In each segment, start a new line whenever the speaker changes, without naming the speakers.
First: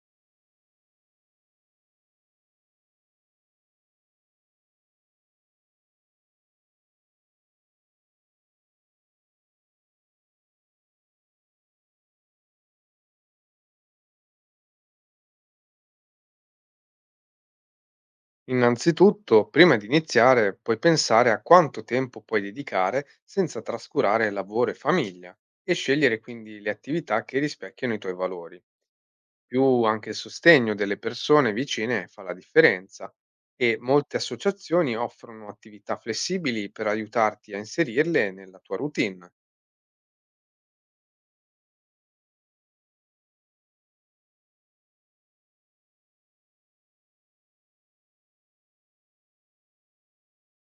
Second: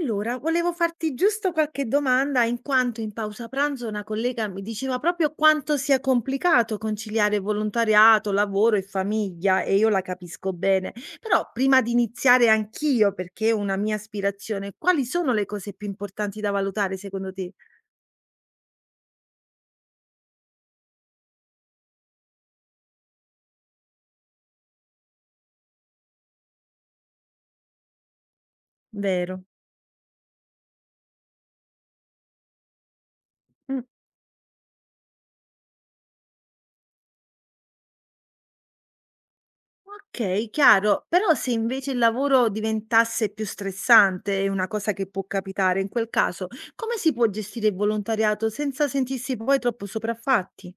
Allora, volevo farti giusto qualche domanda, in quanto in pausa pranzo una collega mi diceva proprio quanto sia complicato conciliare volontariato, lavoro e famiglia, e io la capisco bene. Però prima di iniziare anch'io, perché è una mia aspirazione, quali sono le cose più importanti da valutare secondo te?
Innanzitutto, prima di iniziare, puoi pensare a quanto tempo puoi dedicare senza trascurare lavoro e famiglia e scegliere quindi le attività che rispecchiano i tuoi valori.
Vero?
Più anche il sostegno delle persone vicine fa la differenza e
Mm.
molte associazioni offrono attività flessibili per aiutarti a inserirle nella tua routine.
Okay, chiaro. Però se invece il lavoro diventasse più stressante, è una cosa che può capitare, in quel caso come si può gestire il volontariato senza sentirsi poi troppo sopraffatti?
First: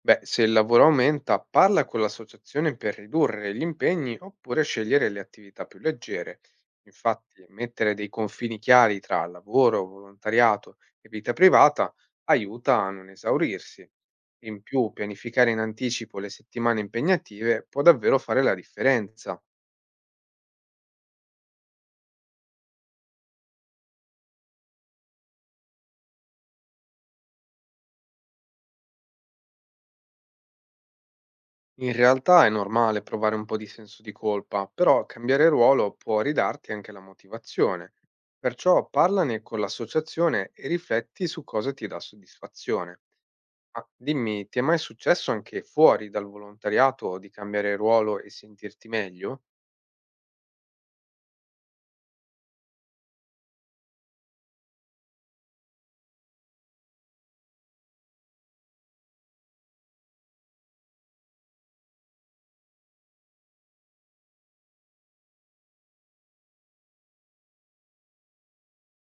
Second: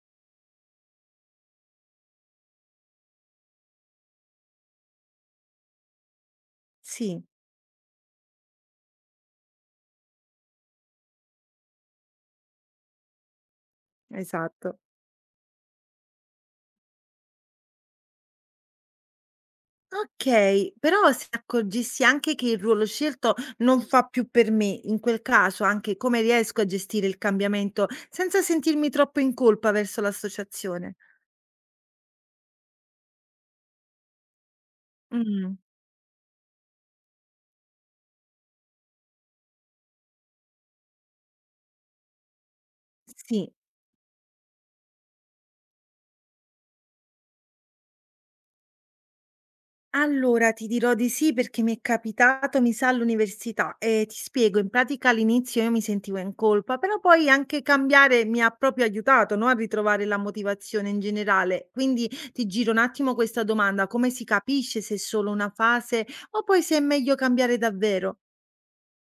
Beh, se il lavoro aumenta, parla con l'associazione per ridurre gli impegni oppure scegliere le attività più leggere.
Sì,
Infatti, mettere dei confini chiari tra lavoro, volontariato e vita privata aiuta a non esaurirsi. In
esatto.
più, pianificare in anticipo le settimane impegnative può davvero fare la differenza.
Okay, però se accorgessi anche che il ruolo scelto non fa più per me, in quel caso anche come riesco a gestire il cambiamento senza sentirmi troppo in colpa verso l'associazione?
In realtà è normale provare un po' di senso di colpa, però cambiare
Mh,
ruolo può ridarti anche la motivazione. Perciò parlane con l'associazione e rifletti su cosa ti dà soddisfazione.
sì.
Ma dimmi, ti è mai successo anche fuori dal volontariato di cambiare ruolo e sentirti meglio?
Allora, ti dirò di sì perché mi è capitato, mi sa, all'università. E ti spiego, in pratica all'inizio io mi sentivo in colpa, però poi anche cambiare mi ha proprio aiutato, no, a ritrovare la motivazione in generale. Quindi ti giro un attimo questa domanda, come si capisce se è solo una fase o poi se è meglio cambiare davvero?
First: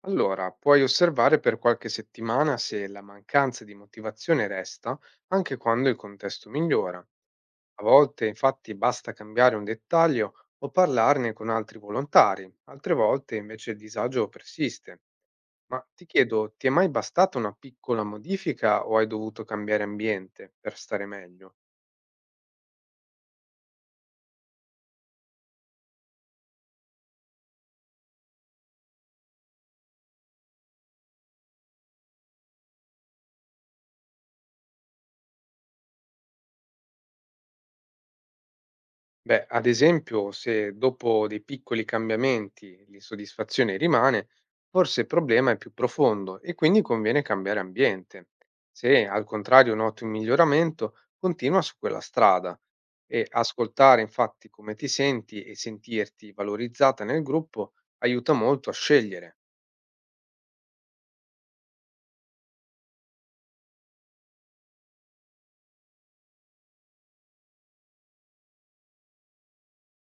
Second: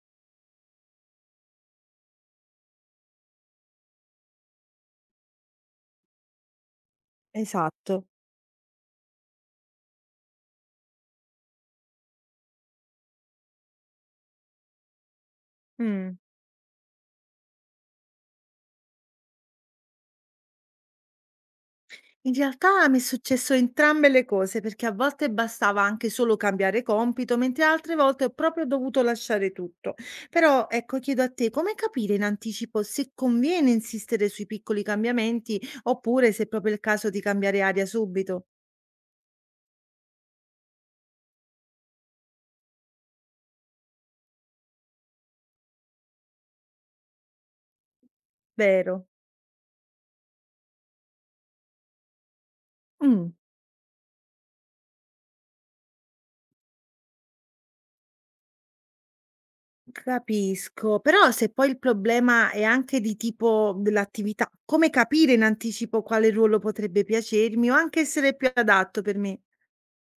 Allora, puoi osservare per qualche settimana se la mancanza di motivazione resta anche quando il contesto migliora. A
Esatto.
volte infatti basta cambiare un dettaglio o parlarne con altri volontari, altre volte invece il disagio persiste. Ma ti
Mm.
chiedo, ti è mai bastata una piccola modifica o hai dovuto cambiare ambiente per stare meglio?
In realtà mi è successo entrambe le cose, perché a volte bastava anche solo cambiare compito, mentre altre volte ho proprio dovuto lasciare tutto. Però, ecco, chiedo a te, come capire in anticipo se conviene insistere sui piccoli cambiamenti oppure se è proprio il caso di cambiare aria subito?
Beh, ad esempio, se dopo dei piccoli cambiamenti l'insoddisfazione rimane, forse il problema è più profondo e quindi conviene cambiare ambiente.
Vero?
Se al contrario noti un miglioramento, continua su quella strada e
Mm,
ascoltare infatti come ti senti e sentirti valorizzata nel gruppo aiuta molto a scegliere.
capisco. Però se poi il problema è anche di tipo dell'attività, come capire in anticipo quale ruolo potrebbe piacermi o anche essere più adatto per me?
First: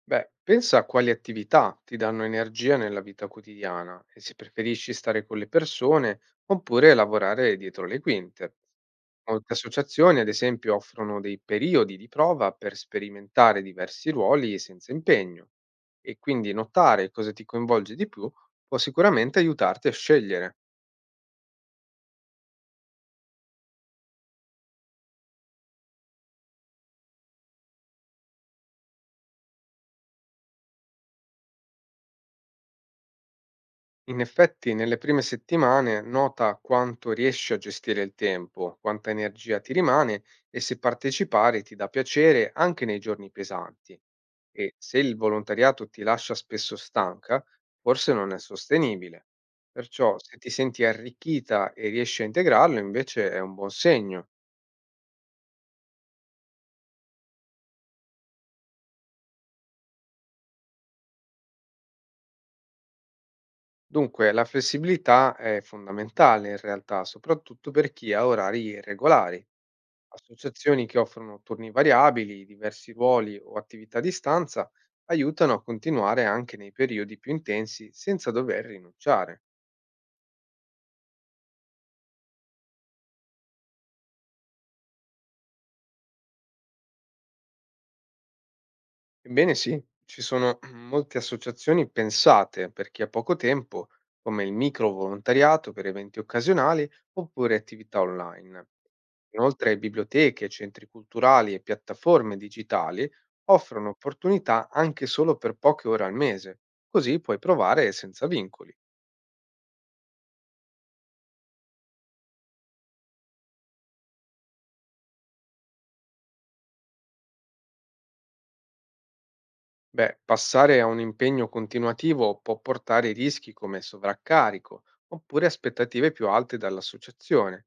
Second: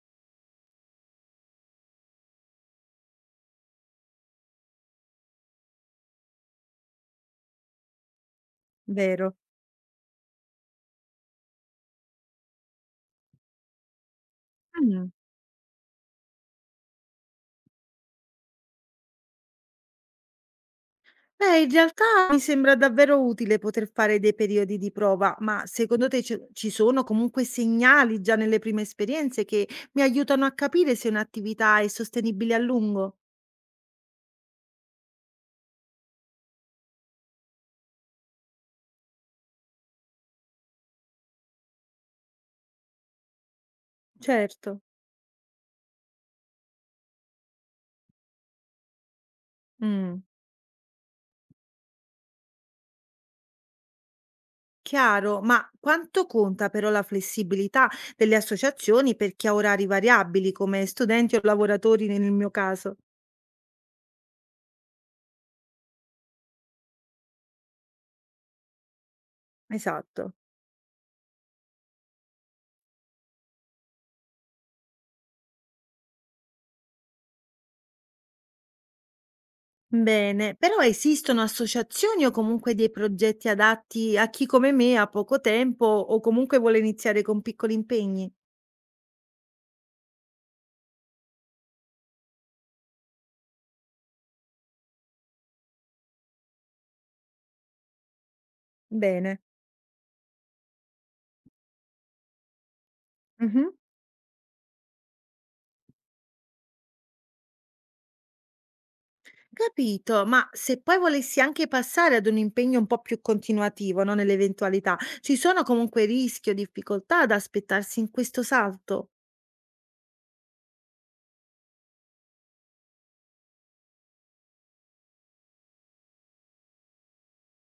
Beh, pensa a quali attività ti danno energia nella vita quotidiana e se preferisci stare con le persone oppure lavorare dietro le quinte.
Vero?
Molte associazioni, ad esempio, offrono dei periodi di prova per sperimentare diversi ruoli senza impegno e quindi notare cosa ti coinvolge di più può sicuramente aiutarti a scegliere.
Beh, in realtà mi sembra davvero utile poter fare dei periodi di prova, ma secondo te ci sono comunque segnali già nelle prime esperienze che mi aiutano a capire se un'attività è sostenibile a lungo?
In effetti, nelle prime settimane nota quanto riesci a gestire il tempo, quanta energia ti rimane e se partecipare ti dà piacere anche nei giorni pesanti. E
Certo.
se il volontariato ti lascia spesso stanca, forse non è sostenibile. Perciò,
Mm,
se ti senti arricchita e riesci a integrarlo, invece è un buon segno.
chiaro, ma quanto conta però la flessibilità delle associazioni per chi ha orari variabili, come studenti o lavoratori nel mio caso?
Dunque, la flessibilità è fondamentale in realtà, soprattutto per chi ha orari regolari.
Esatto.
Associazioni che offrono turni variabili, diversi ruoli o attività a distanza aiutano a continuare anche nei periodi più intensi senza dover rinunciare.
Bene, però esistono associazioni o comunque dei progetti adatti a chi come me ha poco tempo o comunque vuole iniziare con piccoli impegni?
Ebbene sì, ci sono molte associazioni pensate per chi ha poco tempo, come il micro volontariato per eventi occasionali oppure attività online.
Bene,
Inoltre biblioteche, centri culturali e piattaforme digitali
mhm,
offrono opportunità anche solo per poche ore al mese, così puoi provare senza vincoli.
capito, ma se poi volessi anche passare ad un impegno un po' più continuativo, no, nell'eventualità, ci sono comunque rischi o difficoltà ad aspettarsi in questo salto?
Beh, passare a un impegno continuativo può portare rischi come sovraccarico oppure aspettative più alte dall'associazione.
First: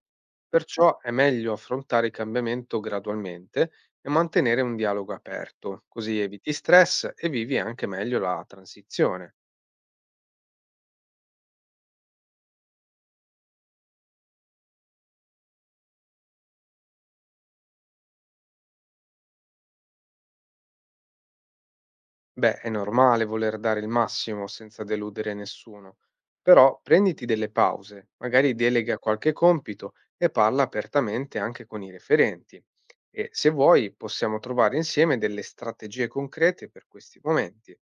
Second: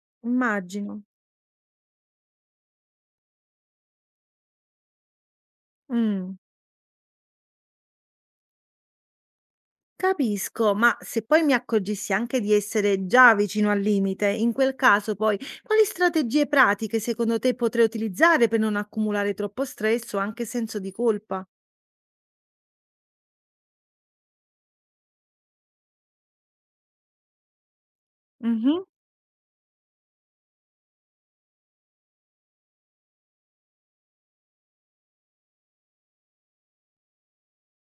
Perciò
Immagino.
è meglio affrontare il cambiamento gradualmente e mantenere un dialogo aperto, così
Mm.
eviti stress e vivi anche meglio la transizione.
Capisco, ma se poi mi accorgessi anche di essere già vicino al limite, in quel caso poi quali strategie pratiche secondo te potrei utilizzare per non accumulare troppo stress o anche senso di colpa?
Beh, è normale voler dare il massimo senza deludere nessuno, però prenditi delle pause, magari
Mhm.
delega qualche compito e parla apertamente anche con i referenti. E se vuoi possiamo trovare insieme delle strategie concrete per questi momenti.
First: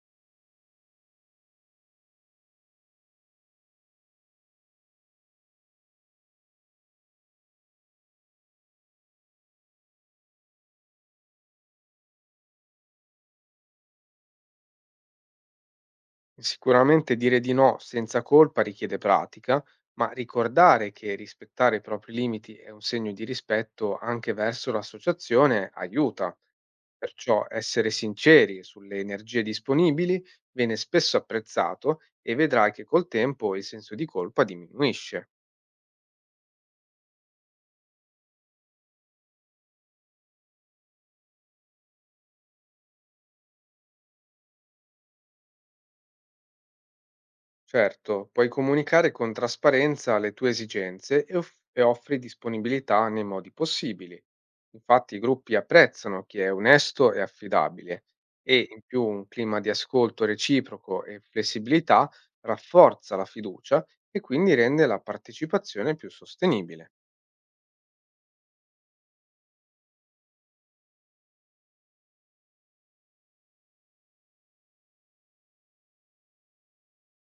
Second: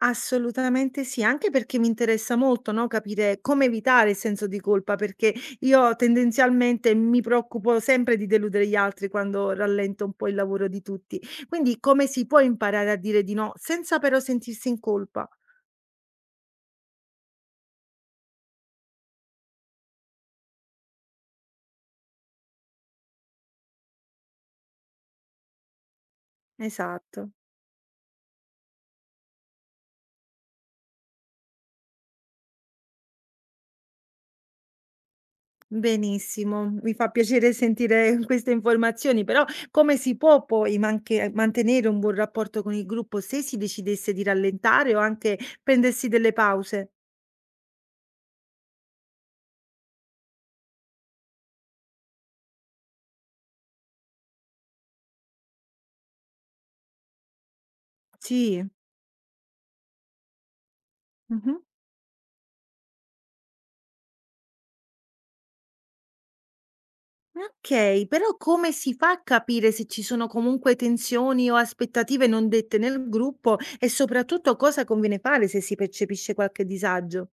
Assolutamente sì, anche perché mi interessa molto, no, capire come evitare il senso di colpa, perché io tendenzialmente mi preoccupo sempre di deludere gli altri quando rallento un po' il lavoro di tutti. Quindi come si può imparare a dire di no senza però sentirsi in colpa?
Sicuramente dire di no senza colpa richiede pratica, ma ricordare che rispettare i propri limiti è un segno di rispetto anche verso l'associazione aiuta.
Esatto.
Perciò essere sinceri sulle energie disponibili viene spesso apprezzato e vedrai che col tempo il senso di colpa diminuisce.
Benissimo, mi fa piacere sentire queste informazioni, però come si può poi mantenere un buon rapporto con il gruppo se si decidesse di rallentare o anche prendersi delle pause?
Certo, puoi comunicare con trasparenza le tue esigenze e, e offri disponibilità nei modi possibili. Infatti i gruppi apprezzano chi è onesto e affidabile e
Sì.
in più un clima di ascolto reciproco e
Mhm.
flessibilità rafforza la fiducia e quindi rende la partecipazione più sostenibile.
Ok, però come si fa a capire se ci sono comunque tensioni o aspettative non dette nel gruppo e soprattutto cosa conviene fare se si percepisce qualche disagio?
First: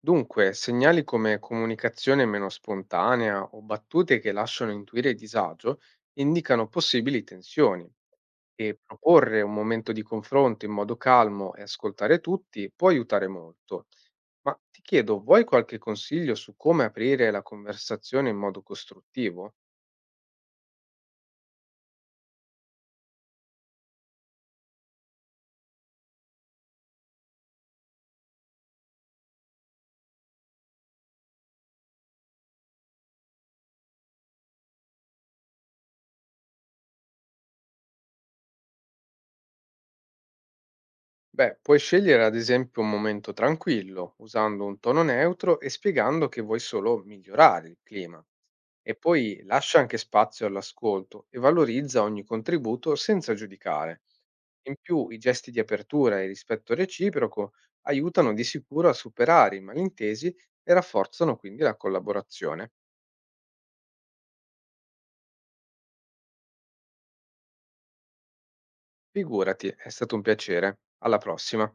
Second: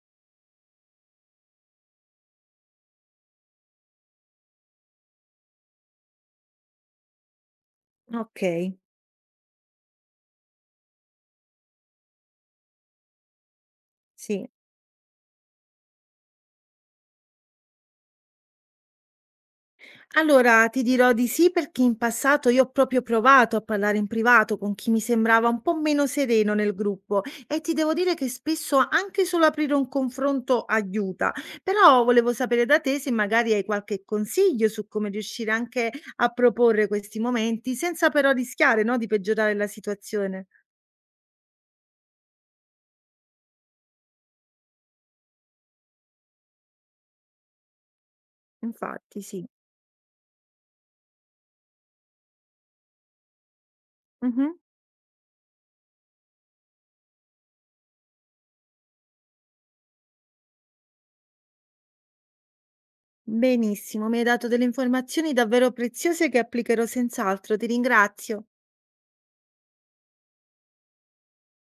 Dunque, segnali come comunicazione meno spontanea o battute che lasciano intuire disagio indicano possibili tensioni
Ok,
e proporre un momento di confronto in modo calmo e ascoltare tutti può aiutare molto.
sì.
Ma ti chiedo, vuoi qualche consiglio su come aprire la conversazione in modo costruttivo?
Allora, ti dirò di sì perché in passato io ho proprio provato a parlare in privato con chi mi sembrava un po' meno sereno nel gruppo e ti devo dire che spesso anche solo aprire un confronto aiuta. Però volevo sapere da te se magari hai qualche consiglio su come riuscire anche a proporre questi momenti senza però rischiare, no, di peggiorare la situazione.
Beh, puoi scegliere ad esempio un momento tranquillo, usando un tono neutro e spiegando che vuoi solo migliorare il clima. E
Infatti,
poi
sì.
lascia anche spazio all'ascolto e valorizza ogni contributo senza giudicare.
Mhm.
In più, i gesti di apertura e il rispetto reciproco aiutano di sicuro a superare i malintesi e rafforzano quindi la collaborazione.
Benissimo, mi hai dato delle informazioni davvero preziose che applicherò senz'altro. Ti ringrazio.
Figurati, è stato un piacere. Alla prossima.